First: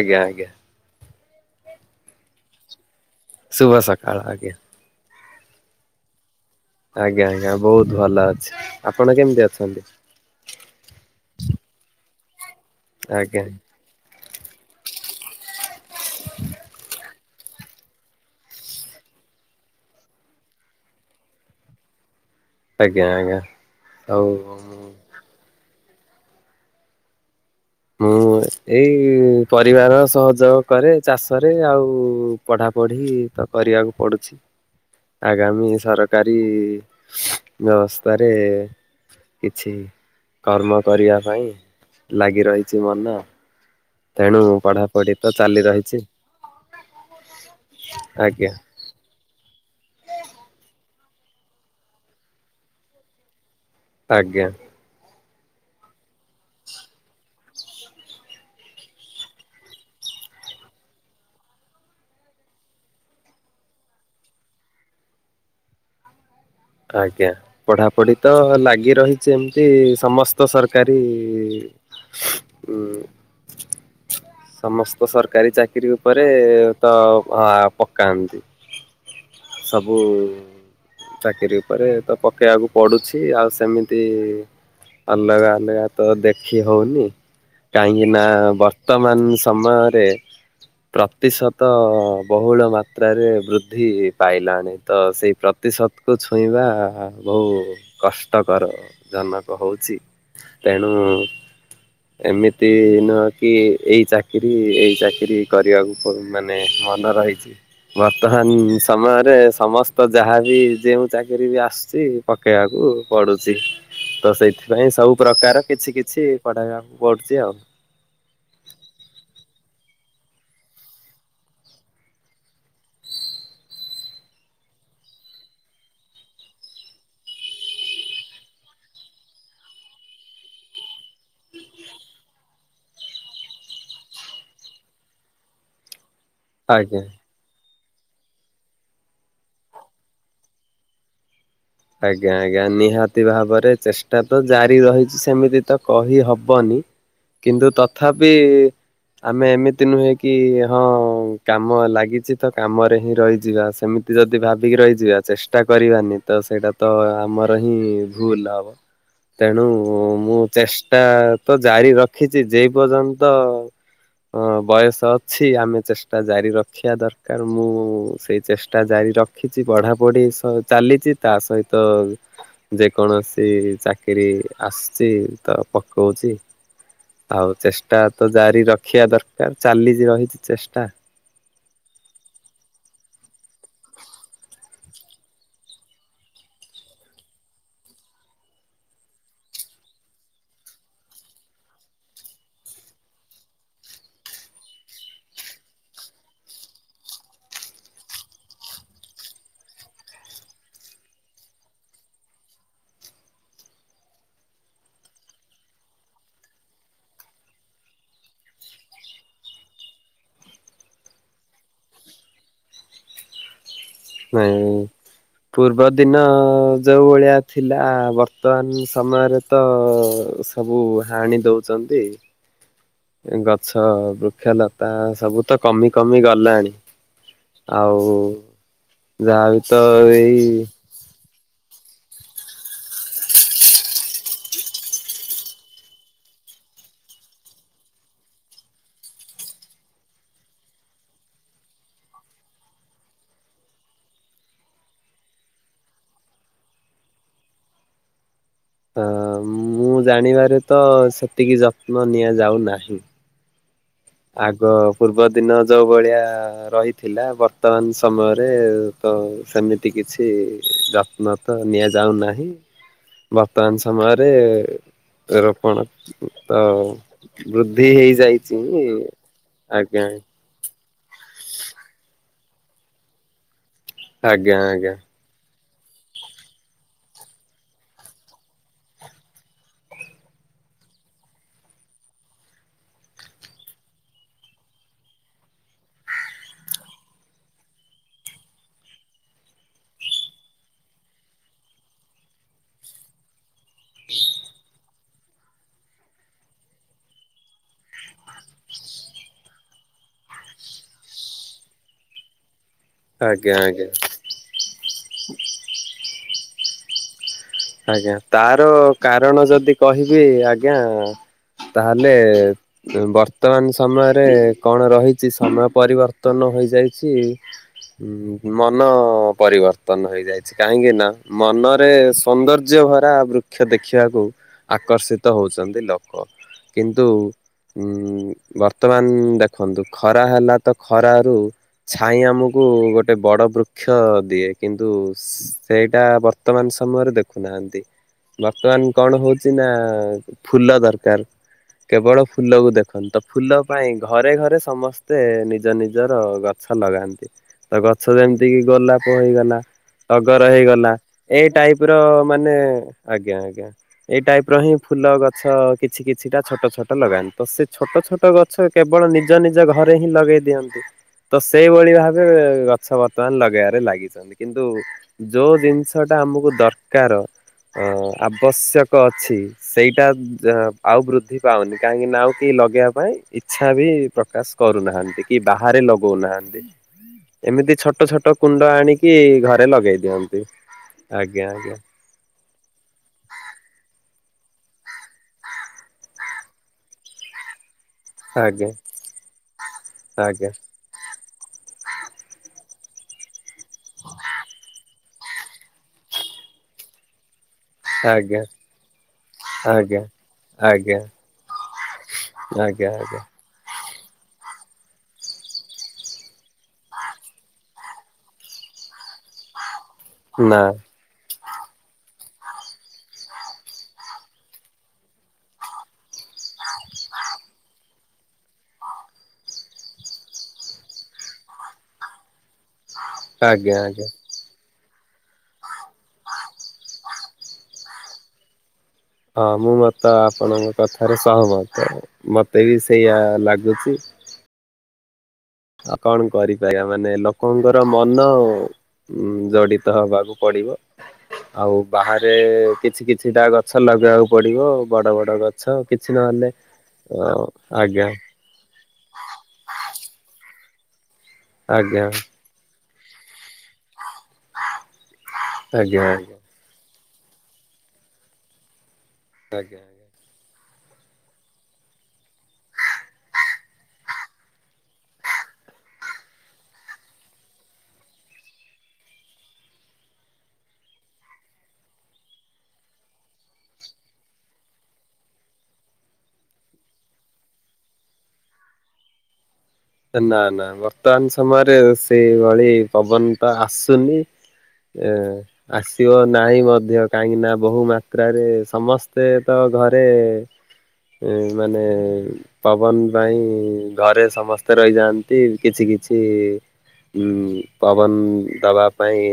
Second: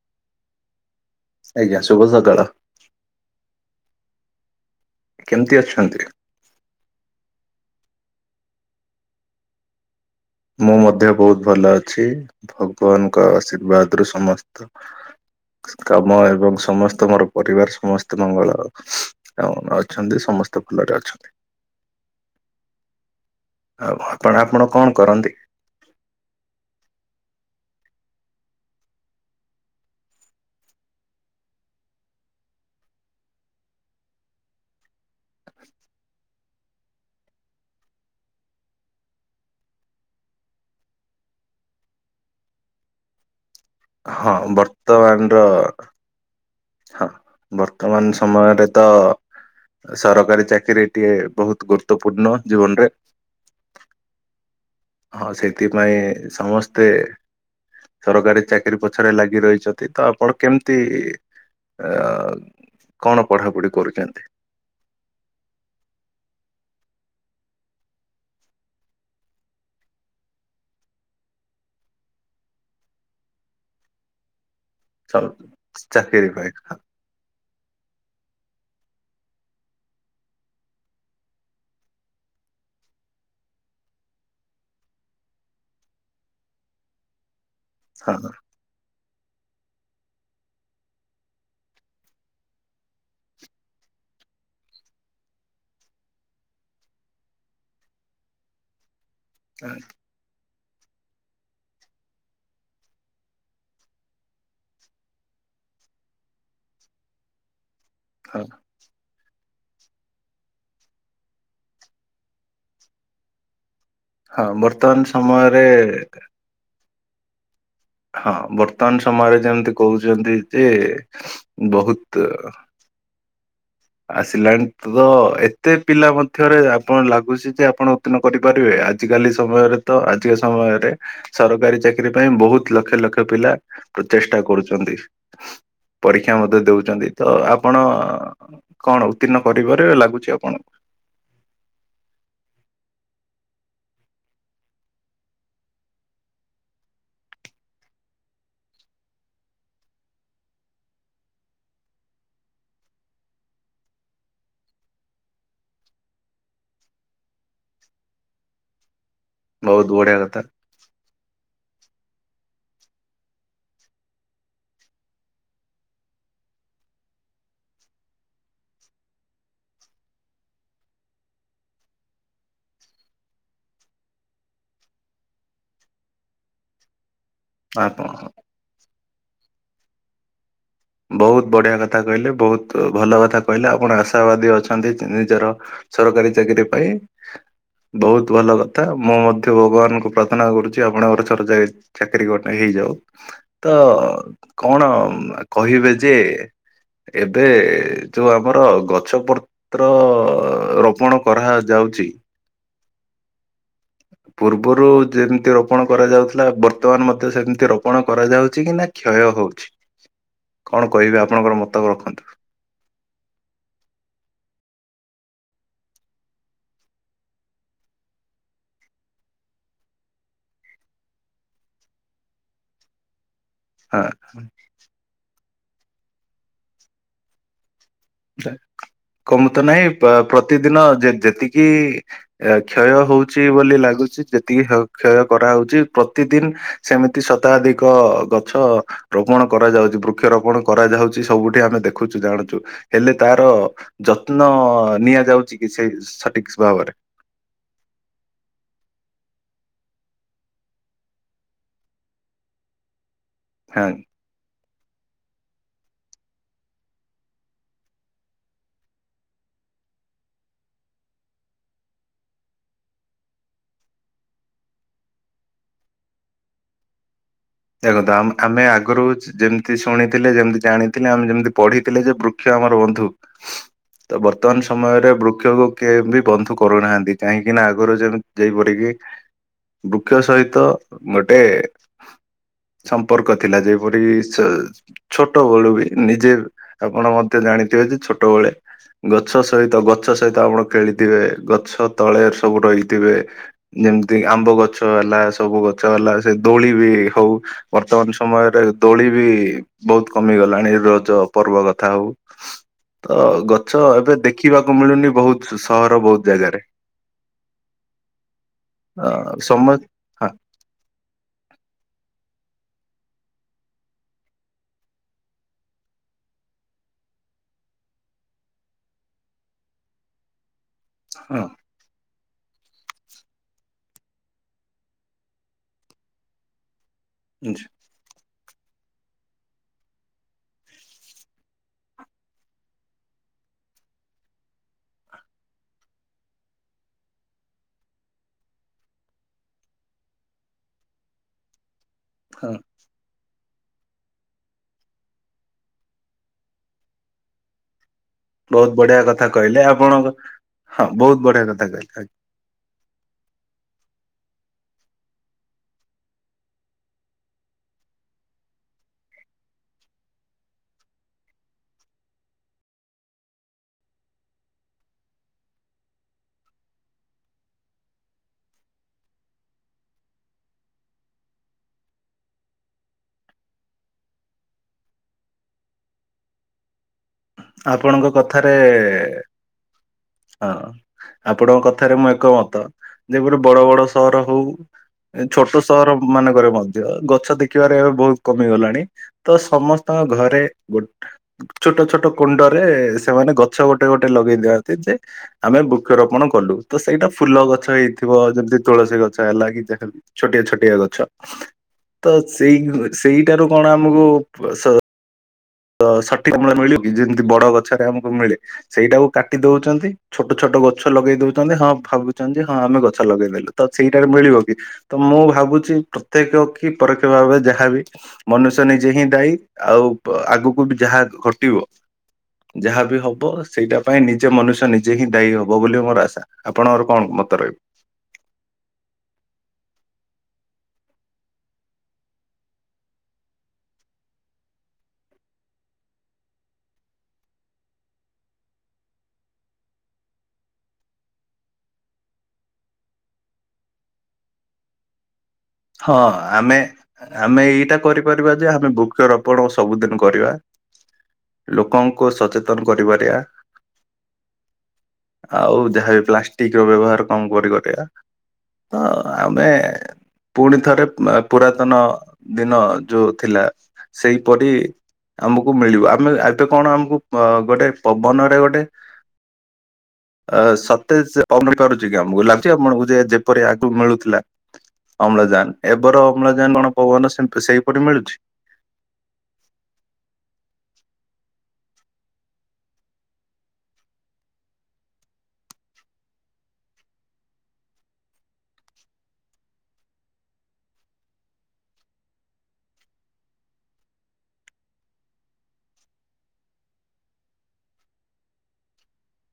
ଆଜ୍ଞା ଆଜ୍ଞା। ଆଜ୍ଞା ଶୁଭ ସକାଳ। ଶୁଭ ସକାଳ ଆଜ୍ଞା। କେମ୍ତି ଅଛନ୍ତି? ଆଜ୍ଞା ଆଜ୍ଞା ବୋହୁତ୍ ଭଲ ଅଛି ଆପଣ କେମିତି ଅଛନ୍ତି? ମୁଁ ମଧ୍ୟ ବୋହୁତ୍ ଭଲ ଅଛି ଭଗବାନଙ୍କ ଆଜ୍ଞା ଆଶୀର୍ବାଦରୁୁ ସମସ୍ତ କାମ ଏବଂ ସମସ୍ତ ମୋର ପରିବାର ସମ ତେ ମଙ୍ଗଳ ଅଛନ୍ତି ସମସ୍ତେ ଭଲରେ ଅଛନ୍ତି। ଆଜ୍ଞା ଆଜ୍ଞା ଆଉ କନ୍ତି। ମୁଁ ଏଇ ପରିବାର ସହଯୋଗ କରେ ଚାଷରେ ଆଉ ପଢ଼ା ପଢ଼ି ତ କରିବାକୁ ପଡୁଛି। ଆଗାମୀ ସରକାରୀ ବ୍ୟବସ୍ଥାରେ କିଛି କର୍ମ କରିବା ପାଇଁ ଲାଗି ରହିଚି ମନ। ହଁ ତେଣୁ ପଢାପଢି ତ ବର୍ତ୍ତମାନ୍ ର ଚାଲି ରହିଛି ହଁ ବର୍ତ୍ତମାନ୍ ଆଜ୍ଞା ସମୟରେ ତ ସରକାରୀ ଚାକିରିୀ ଟିଏ ବହୁତ ଗୁରୁତ୍ୱପୂର୍ଣ୍ଣ ଜୀବନରେ। ଆଜ୍ଞା। ହଁ ସେଇଥିପାଇଁ ସମସ୍ତେ ସରକାରୀ ଚାକିରୀ ପଛରେ ଲାଗି ରହିଛନ୍ତି ତ ଆପଣ କେମ୍ତି କଁ କଣ ପଢ଼ାପଢ଼ି କରୁଚନ୍ତି? ଆଜ୍ଞା। ପଢାପଢି ତ ଲାଗି ରହିଚି ଏମ୍ତି ସମସ୍ତ ସରକାରୀ ଉଁ। ସମସ୍ତ ସରକାରୀ ଚାକିରିୀ ଉପରେ ଚାକିରି ପାଇଁ ତ ଆ ପ କାଆନ୍ତି ସବୁ ଚାକିରୀ ଉପରେ ତ ପକେଇବାକୁ ପଡୁଛି ଆଉ ସେମିତି ଅଲଗା ଅଲଗା ତ ଦେଖି ହଉନି କାହିଁକି ହଁ ନା ବର୍ତ୍ତମାନ ସମୟରେ ପ୍ରତିଶତ ବହୁଳ ମାତ୍ରାରେ ବୃଦ୍ଧି ପାଇଲାଣି ତ ସେଇ ପ୍ରତିଶତ କୁ ଛୁଇଁବା ବହୁ କଷ୍ଟକର ଜନକ ହଁ ହଉଛି। ପେଣୁ ଏମିତି ନୁହଁ କି ଏଇ ଚାକିରି ଏଇ ଚାକିରିକରିବାକୁ ମାନେ ମନେ ରହିଛି ବର୍ତ୍ତମାନମାନ ସମୟରେ ସମସ୍ତ ଯାହାବି ଯେଉଁ ଚାକିରି ବି ଆସୁଛି ପକେଇବାକୁ ପଡୁଛି। ତ ହଁ ସେଇଥିପାଇଁ ବର୍ତ୍ତମାନ ସବୁ ପ୍ରକାର ସମୟରେ କିଛି କିଛି ପଢେଇବାକୁ ପଡୁଛି ଆଉ। ହଁ ବର୍ତ୍ତମାନ ସମୟରେ ଯେମିତି କହୁଛନ୍ତି ଯେ ବହୁତ ଆସିଲାଣି ତ ଏତେ ପିଲା ମଧ୍ୟରେ ଆପଣ ଲାଗୁଛି ଯେ ଆପଣ ରୋପଣ କରିପାରିବେ ଆଜ କାଲି ସମୟରେ ତ ଆଜିକା ସମୟରେ ସରକାରୀ ଚାକିରିୀ ପାଇଁ ବହୁତ ଲକ୍ଷ ଲକ୍ଷ ପିଲା ପ୍ରଚେଷ୍ଟା କରୁଛନ୍ତି। ପରୀକ୍ଷା ମଧ୍ୟ ଆଜ୍ଞା। ଦଉଛନ୍ତି ତ ଆପଣ କଣ ଉତ୍ତୀର୍ଣ୍ଣ କରିପାରିବେ ଲାଗୁଛି ଆପଣଙ୍କୁ? ଆଜ୍ଞା ଆଜ୍ଞା ନିହାତି ଭାବରେ ଚେଷ୍ଟା ତ ଜାରି ରହିଛି ସେମିତି ତ କହିହବନି। କିନ୍ତୁ ତଥାପି ଆମେ ଏମିତି ନୁହେଁ କି ହଁ କାମ ଲାଗିଛି ତ କାମରେ ହିଁ ରହିଯିବା ସେମିତି ଯଦି ଭାବିକି ରହିଯିବା ଚେଷ୍ଟା କରିବାନି ତ ସେଇଟା ତ ଆମର ହିଁ ଭୁଲ ହବ ତେଣୁ ବହୁତ ବଢିଆ କଥା ମୁଁ ଚେଷ୍ଟା ତ ଜାରି ରଖିଛି ଯେ ପର୍ଯ୍ୟନ୍ତ ହଁ ବୟସ ଅଛି ଆମେ ଚେଷ୍ଟା ଜାରିରଖିବା ଦରକାର ମୁଁ ସେଇ ଚେଷ୍ଟା ଜାରିରଖି ଶଖିଛି ପଢା ପଢି ସ ଚାଲିଛି ତା ସହିତ ଯେକୌଣସି ଚାକିରିୀ ଆସୁଛି ତ ପକାଉଛି। ଆଉ ଚେଷ୍ଟା ଆପଣ ତ ଜାରି ରଖିବା ଦରକାର ଚାଲିଛି ରହିଛି ଚେଷ୍ଟା। ବହୁତ ବଢିଆ କଥା କହିଲେ ବହୁତ ଭଲ କଥା କହିଲେ ଆପଣ ଆଶାବାଦୀ ଅଛନ୍ତି ନିଜର ସରକାରୀ ଚାକିରିୀ ପାଇଁ। ବହୁତ ଭଲ କଥା ମୁଁ ମଧ୍ୟ ଭଗବାନଙ୍କୁ ପ୍ରାର୍ଥନା କରୁଛି ଆପଣଙ୍କର ସରକାରି ଚାକିରୀ ଗୋଟେ ହେଇଯାଉ ତ କଣ କହିବେ ଯେ ଏବେ ଯୋଉ ଆମର ଗଛ ପ ତ୍ର ରୋପଣ କରାଯାଉଛି। ପୂର୍ବରୁ ଯେମିତି ରୋପଣ କରାଯାଉଥିଲା ବର୍ତ୍ତମାନ ମଧ୍ୟ ସେମିତି ରୋପଣ କରାଯାଉଛି କି ନା କ୍ଷୟ ହଉଛି। କଣ କହିବି ଆପଣଙ୍କର ମତକୁ ରଖନ୍ତୁ। ନାଇଁ। ପୂର୍ବ ଦିନ ଯୋଉଁ ଭଳିଆ ଥିଲା ବର୍ତ୍ତମାନ ସମୟରେ ତ ସବୁ ହାଣି ଦେଉଛନ୍ତି। ଗଛ ହଁ ବୃକ୍ଷଲତା ସବୁ ତ କମିକମି ଗଲାଣି ଆଉ କମ ଯାହାବି ତ ନାହିଁ ଏଇ ବା-ପ୍ରତିଦିନ ଯେତିକି ଏ କ୍ଷୟ ହଉଛି ବୋଲି ଲାଗୁଛି ଯେତିକି କ୍ଷୟ କରାହଉଛି ପ୍ରତିଦିନ୍ ସେମିତି ଶତାଧିକ ଗଛ ରୋପଣ କରାଯାଉଛି ବୃକ୍ଷରୋପଣ କରାଯାଉଛି ସବୁଠି ଆମେ ଦେଖୁଛୁ ଜାଣୁଛୁ। ହେଲେ ତାର ଯତ୍ନ ନିଆଯାଉଛି କି ସେ ସଠିକ ଭାବରେ। ହ ମୁଁ ଜାଣିବାରେ ତ ସେତିକି ଯତ୍ନ ନିଆଯାଉନାହିଁ। [unintelligible] ଆଗ ପୂର୍ବ ଦିନ ଯୋଉଭଳିଆ ରହିଥିଲା ବର୍ତ୍ତମାନ ସମୟରେ ତ ସେମିତି କିଛି ଯତ୍ନ ତ ନିଆଯାଉନାହିଁ। ବର୍ତ୍ତମାନ ସମୟରେ ରୋପଣ ତ ବୃଦ୍ଧି ଦେଖନ୍ତୁ ଆମ- ହେଇଯାଇଛି। ଆମେ ଆଗରୁ ଯେମିତି ଆଜ୍ଞା ଶୁଣିଥିଲେ, ଯେମିତି ଜାଣିଥିଲେ, ଆମେ ଯେମିତି ପଢିଥିଲେ, ଯେ ବୃକ୍ଷ ଆମର ବନ୍ଧୁ। ତ ଆଜ୍ଞା ବର୍ତ୍ତମାନ ଆଜ୍ଞା। ସମୟରେ ବୃକ୍ଷକୁ କେ ବି ବନ୍ଧୁ କରୁନାହାନ୍ତି, କାହିଁକିନା ଆଗରୁ ଯେମତି ଯେଇପରିକି ବୃକ୍ଷ ସହିତ ଗୋଟେ ସମ୍ପର୍କ ଥିଲା, ଯେପରି ସେ ଛୋଟବେେଳୁ ବି ନିଜେ ଆପଣ ମଧ୍ୟ ଜାଣିଥିବେ ଯେ ଛୋଟବେଳେ ଗଛ ସହିତ, ଗଛ ସହିତ ଆପଣ ଖେଳିଥିବେ, ଗଛ ତଳେ ସବୁ ରହିଥିବେ। ଯେମିତି ଆମ୍ବ ଗଛ ହେଲା, ସବୁ ଗଛ ହେଲା ସେ ଦୋଳି ବି ହଉ। ବର୍ତ୍ତମାନ ସମୟରେ ଦୋଳି ବି ବହୁତ କମି ଗଲାଣି ରଜ ପର୍ବ କଥା ହଉ। ତ ଆଜ୍ଞା ଗଛ ଆଜ୍ଞା ଏବେ ଦେଖିବାକୁ ମିଳୁନି, ବହୁତ ସହର ବହୁତ ଜାଗାରେ ଆଜ୍ଞା ତାର ଅ କାରଣ ଯଦି ସମ କହିବି, ହଁ ଆଜ୍ଞା ତାହେଲେ ବର୍ତ୍ତମାନ ସମୟରେ କଣ ରହିଛି, ସମୟ ପରିବର୍ତ୍ତନ ହୋଇଯାଇଛି। ମନ ପରିବର୍ତ୍ତନ ହେଇଯାଇଛି କାହିଁକି ନା, ହଁ ମନରେ ସୌନ୍ଦର୍ଯ୍ୟ ଭରା ବୃକ୍ଷ ଦେଖିବାକୁ ଆକର୍ଷିତ ହଉଛନ୍ତି ଲୋକ। କିନ୍ତୁ [unintelligible] ଉଁ ବର୍ତ୍ତମାନ ଦେଖନ୍ତୁ ଖରା ହେଲା ତ, ଖରାରୁ ଛାଇ ଆମକୁ ଗୋଟେ ବଡ ବୃକ୍ଷ ଦିଏ କିନ୍ତୁ ସେଇଟାତ ବର୍ତ୍ତମାନ ସମୟରେ ଦେଖ। ରଖୁନାହାନ୍ତି, ବର୍ତ୍ତମାନ କଣ ହଉଛି ନା ଫୁଲ ଦରକାର କେବଳ ହଁ ଫୁଲକୁ ଦେଖ। ହଁତ ଫୁଲ ପାଇଁ ଘରେ ଘରେ ସମସ୍ତେ ନିଜ ନିଜର ଗଛ ଲଗାନ୍ତି। ତ ଗଛ ଯେମିତି କିି ବହୁତ ବଢିଆ ଗୋଲାପ କଥା ହେଇଗଲା, କହିଲେ ଆପଣଙ୍କ ଟଗର ହଁ ହେଇଗଲା, ବହୁତ ବଢିଆ ଏଇ କଥା ଟାଇପ୍ କହିଲେ ମାନେ ଆଜ୍ଞା ଆଜ୍ଞା। ଏଇ ଟାଇପ ର ହିଁ ଫୁଲ ଗଛ କିଛି କିଛିଟା ଛୋଟ ଛୋଟ ଲଗାନ୍ତି, ତ ସେ ଛୋଟ ଛୋଟ ଗଛ ଛ କେବଳ ନିଜ ନିଜ ଘରେ ହିଁ ଲଗେଇ ଦିଅନ୍ତି। ତ ସେଇଭଳି ଭାବେ ଗଛ ବର୍ତ୍ତମାନ ଲଗେଇବାରେ ଲାଗିଛନ୍ତି କିନ୍ତୁ ଯୋଉ ଜିନିଷ ଟା ଆମକୁ ଦରକାର ଅ ଆବଶ୍ୟକ ଅଛି ସେଇଟା ଆଉ ବୃଦ୍ଧି ପାଉନି କାହିଁକି ନା, ଆଉ କେହି ଲଗେଇବା ପାଇଁ ଇଛା ବି ପ୍ରକାଶ କରୁନାହାନ୍ତି କି? ବାହାରେ ଲଗଉନାହାନ୍ତି? ଏମିତି ଛୋଟ ଆପଣଙ୍କ ଛୋଟ କଥାରେ, କୁଣ୍ଡ ଆଣିକି ଘରେ ଲଗେଇ ଦିଅନ୍ତି ହଁ ଆଜ୍ଞା ଆପଣଙ୍କ ଆଜ୍ଞା କଥାରେ ମୁଁ ଏକ ମତ, ଯେ ଗୋଟେ ବଡ ବଡ ସହର ହଉ ଛୋଟ ସହର ମାନଙ୍କରେ ମଧ୍ୟ, ଗଛ ଦେଖିବାରେ ଏବେ ବହୁତ ଆଜ୍ଞା। କମିଗଲାଣି, ତ ସମସ୍ତଙ୍କ ଘରେ ଆଜ୍ଞା ଗୋଟ ଛୋଟ ଛୋଟ କୁଣ୍ଡରେ ସେମାନେ ଗଛ ଗୋଟେ ଗୋଟେ ଲଗେଇ ଦିଅ ନ୍ତି ଯେ- ଆମେ ବୃକ୍ଷରୋପଣ କଲୁ। ତ ସେଇଟା ଫୁଲ ଗଛ ହେଇଥିବ, ଆଜ୍ଞା ଯେମିତି ତୁଳସୀ ଗଛ ହେଲା କି ଆଜ୍ଞା ଛୋଟିଆ ଛୋଟିଆ ଆଜ୍ଞା ଗଛ ତ ସେଇ ଆଜ୍ଞା ଆଜ୍ଞା ସେଇଟାରୁ କଣ ଆମକୁ ତ ସଠିକ ଅମଳ ମିଳିବ କି, ଯେମତି ବଡ ଗଛରେ ଆମକୁ ମିଳେ ସେଇଟାକୁ କାଟି ଦଉଛନ୍ତି। ଛୋଟ ଛୋଟ ନା ଗଛ ଲଗେଇ ଦଉଛନ୍ତି, ହଁ ଭାବୁଛନ୍ତି ହଁ ଆମେ ଗଛ ଲଗେଇଦେଲୁ ତ, ସେଇଟାରେ ମିଳିବ କି? ତ ମୁଁ ଭାବୁଛି ପ୍ରତ୍ୟେକ କି ପରୋକ୍ଷ ଭାବେ, ଯାହାବି ମନୁଷ୍ୟ ନିଜେ ହିଁ ଦାୟୀ, ଆଉ ଆଗକୁ ବି ଯାହା ଘଟିବ, ଯାହା ବି ହବ, ଆଜ୍ଞା ସେଇଟା ପାଇଁ ଆଜ୍ଞା। ନି ନିଜେ ମନୁଷ ନିଜେ ହିଁ ଦାୟୀ ହବ ବୋଲି ମୋର ଆଶା, ଆପଣଙ୍କର କଣ ମତ ରହିବ? ହଁ ମୁଁ ମତେ ଆପଣଙ୍କ କଥାରେ ସହମତ କରେ, ମତେ ବି ସେଇଆ ଲାଗୁଛି। ଆଉ କଣ କରିପାରିବା, ମାନେ ଲୋକଙ୍କର ମନ। ଉଁ ଜଡିତ ହବାକୁ ପଡିବ। ଆଉ ବାହାରେ କିଛି କିଛିଟା ଗଛ ଲଗେଇବାକୁ ପଡିବ, ବଡ ବଡ ଗଛ। ହଁ କିଛି ନହେଲେ ଆମେ, ଅ ଆମେ ଏଇଟା ଆଜ୍ଞା କରିପାରିବା ଯେ -ଆମେ ବ ବୃକ୍ଷରୋପଣ ସବୁଦିନ କରିବା। ଆଜ୍ଞା ଲୋକଙ୍କୁ ସଚେ ତନ କରିପାରିବା। ଆଉ ଯାହା ଆଜ୍ଞା ବି ପ୍ଲା ଆଜ୍ଞା [unintelligible] ର ବ୍ୟବହାର କଣ କରି କରିବା ଆଉ ଆମେ ଆଜ୍ଞା। ପୁଣି ଥରେ ପୁରାତନ ଦିନ ଯୋଉ ଥିଲା ସେଇପରି ଆମକୁ ମିଳିବ। ଆମେ ଏବେ କଣ ଆମକୁ ଅ ଗୋଟେ ପବନରେ ଗୋଟେ ଅ ସତେ ସେ [unintelligible] କି ଆମକୁ ଲାଗୁଛି ଆପଣଙ୍କୁ ଯେ ଯେପରି ଆଗକୁ ମିଳୁଥିଲା ଅମ୍ଳଜାନ, ଏବେର ଅମ୍ଳଜାନ କଣ ପବନ ସେହିପରି ମିଳୁଚି। ନା ନା ବର୍ତ୍ତମାନ ସମୟରେ ସେଇଭଳି ପବନ ତ ଆସୁନି। ଏ ଆସିବ ନାହିଁ ମଧ୍ୟ। କାହିଁକି ନା ବହୁ ମାତ୍ରାରେ ସମସ୍ତେ ତ ଘରେ ଏଇ ମାନେ ପବନ ପାଇଁ ଘରେ ସମସ୍ତ ତେ ରହିଯାଆନ୍ତି କିଛି କିଛି ଉଁ ପବନ ଦବା ପାଇଁ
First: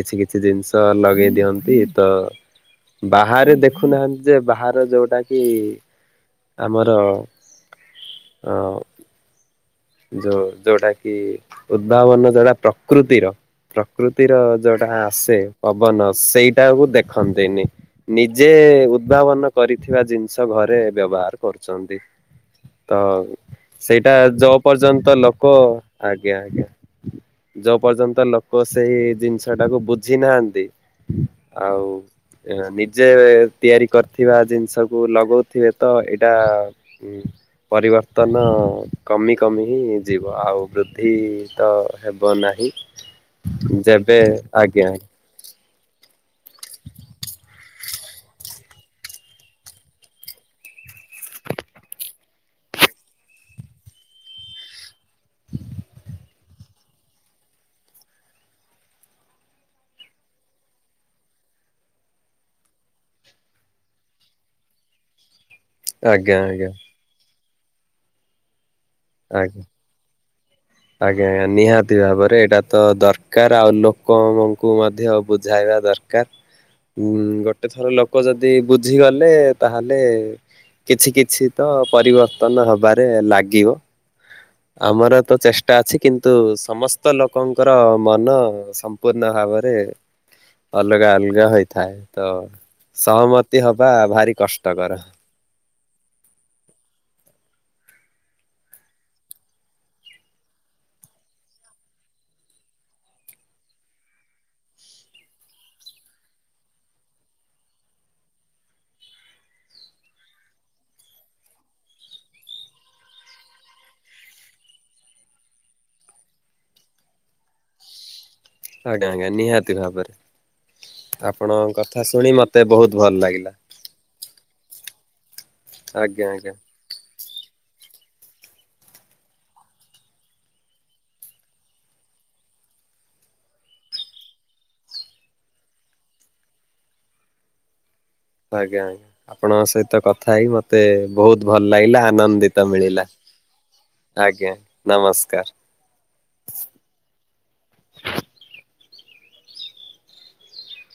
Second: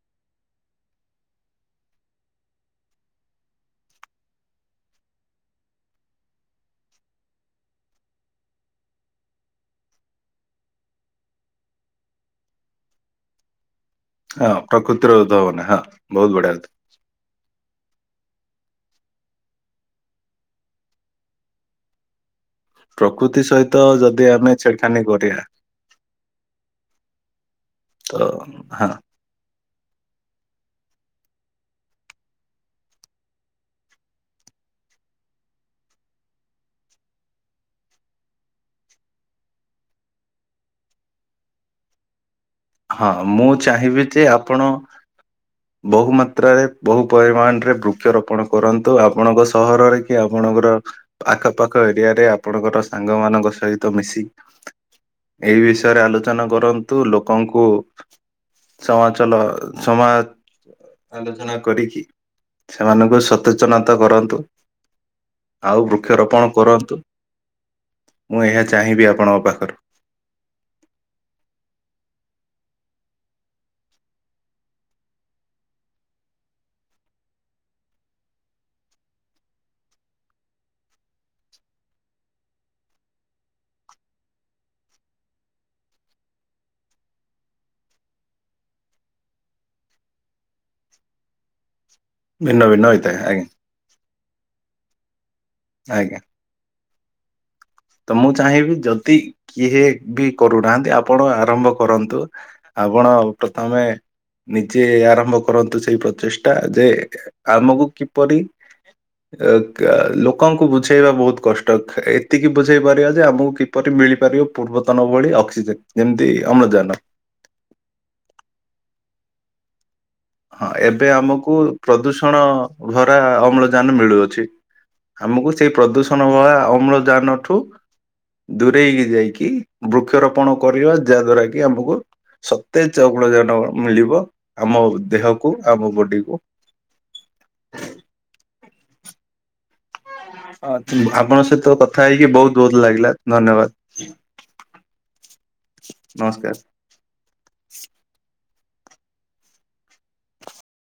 କିଛି କିଛି ଜିନିଷ ଲଗେଇ ଦିଅନ୍ତି ତ ବାହାରେ ଦେଖୁନାହାନ୍ତି ଯେ ବାହାର ଯୋଉଟା କି ଆମର ଅ ଯୋଉ ଯୋଉଟା କି ଉଦ୍ଭାବନ ଯୋଉଟା ପ୍ରକୃତିର ପ୍ରକୃତିର ହଁ ଯୋଉଟା ପ୍ରକୃତିର ଆସେ ଉଦ୍ଭାବନା ହଁ ପବନ ବହୁତ ବଢିଆ କଥା। ସେଇଟାକୁ ଦେଖନ୍ତିନି। ନିଜେ ଉଦ୍ଭାବନ କରିଥିବା ଜିନିଷ ଘରେ ବ୍ୟବହାର କରୁଛନ୍ତି। ତ ପ୍ରକୃତି ସହିତ ସେଇଟା ଯଦି ଆମେ ଯବ୍ ଛେଡଖାନି ପର୍ଯ୍ୟନ୍ତ କରିବା ଲୋକ ଆଜ୍ଞା ଆଜ୍ଞା ଯୋଉ ତ ପର୍ଯ୍ୟନ୍ତ ଲୋକ ହଁ ସେଇ ଜିନିଷ ଟାକୁ ବୁଝି ନାହାନ୍ତି ଆଉ ଏ ନିଜେ ତିଆରି କରିଥିବା ଜିନିଷକୁ ଲଗଉଥିବେ ତ ଏଇଟା ଉଁ ପରିବର୍ତ୍ତନ କମି କମିି ଯିବ ଆଉ ବୃଦ୍ଧି ତ ହେବ ନାହିଁ। ହଁ ମୁଁ ଚାହିଁବି ଯେବେ ଯେ ଆପଣ ଆଜ୍ଞା ବହୁ ମାତ୍ରାରେ ବହୁ ପରିମାଣରେ ବୃକ୍ଷରୋପଣ କରନ୍ତୁ। ଆପଣଙ୍କ ସହରରେ କି ଆପଣଙ୍କର ଆଖପାଖ ଏରିଆ ରେ ଆପଣଙ୍କର ସାଙ୍ଗ ମାନଙ୍କ ସହିତ ମିଶି ଏହି ବିଷୟରେ ଆଲୋଚନା କରନ୍ତୁ। ଲୋକଙ୍କୁ ସମାଚଲ ସମାଜ ଆଲୋଚନା କରିକି ସେମାନଙ୍କୁ ସଚେତନତା କରନ୍ତୁ। ଆଉ ଆଜ୍ଞା ବୃକ୍ଷରୋପଣ ଆଜ୍ଞା କରନ୍ତୁ। ମୁଁ ଏହା ଚାହିଁବି ଆପ ଆଜ୍ଞା। [inaudible] ଆଜ୍ଞା ଆଜ୍ଞା ନିହାତି ଭାବରେ ଏଇଟା ତ ଦରକାର। ଆଉ ଲୋକଙ୍କୁ ମଧ୍ୟ ବୁଝାଇବା ଦର କାର। ଉଁ ଗୋଟେ ଥର ଲୋକ ଯଦି ବୁଝିଗଲେ ତାହେଲେ କିଛି କିଛି ତ ପରିବର୍ତ୍ତନ ହବାରେ ଲାଗିବ। ଆମର ତ ଚେଷ୍ଟା ଅଛି। କିନ୍ତୁ ସମସ୍ତ ଲୋକଙ୍କର ମନ ସମ୍ ସପୂର୍ଣ୍ଣ ଭାବରେ ଅଲଗା ଅଲଗା ହୋଇଥାଏ। ତ ଭିନ୍ନ ଭିନ୍ନ ହୋଇଥାଏ ଆଜ୍ଞା ସହମତି ହବା ଭାରି କଷ୍ଟକର। ଆଜ୍ଞା। ତ ମୁଁ ଚାହିଁବି ଯଦି କିଏ ବି କରୁନାହାନ୍ତି ଆପଣ ଆରମ୍ଭ କରନ୍ତୁ। ଆପଣ ପ୍ରଥମେ ନିଜେ ଆରମ୍ଭ କରନ୍ତୁ ସେଇ ପ୍ରଚେଷ୍ଟା ଯେ ଆମକୁ କିପରି ଅ କା ଲୋକଙ୍କୁ ବୁଝେଇବା ବହୁତ କଷ୍ଟ ଥାଏ। ଏତିକି କି ବୁଝେଇ ପାରିବା ଯେ ଆମକୁ କିପରି ମିଳିପାରିବ ପୂର୍ବତନ ଭଳି ଅକ୍ସିଜେନ। ଯେମିତି ଅମ୍ଳଜାନ। ଆଜ୍ଞା ଆଜ୍ଞ ନିହାତି ଭାବରେ। ହଁ ଏବେ ଆମକୁ ଆପଣଙ୍କ କଥା ଶୁଣି ପ୍ରଦୂଷଣ ମତେ ବହୁତ ଭଲ ଭରା ଲାଗିଲା। ଅମ୍ଳଜା ଜାନ ମିଳୁଅଛି। ଆମକୁ ସେଇ ଆଜ୍ଞା ପ୍ରଦୂଷଣ ଆଜ୍ଞା ଭଳିଆ ଅମ୍ଳଜାନଠୁ ଦୂରେଇ ଯାଇକି ବୃକ୍ଷରୋପଣ କରିବା ଯା ଦ୍ଵାରା କି ଆମକୁ ସତେଜ ଅମ୍ଳଜାନ ମିଳିବ। ଆମ ଦେହକୁ ଆମ ବଡିକୁ। ଆଜ୍ଞା ଆଜ୍ଞା ଆପଣଙ୍କ ସହିତ କ ଥା ହେଇକି ମତେ ଆପଣଙ୍କ ବହୁତ ଭଲ ସହିତ କଥା ଲାଗିଲା ହେଇକି ବହୁତ ଆନନ୍ଦିତ ବହୁତ ମିଳିଲା ଲାଗିଲା ଧନ୍ୟବାଦ ଆଜ୍ଞା। ନମସ୍କାର। ନମସ୍କାର।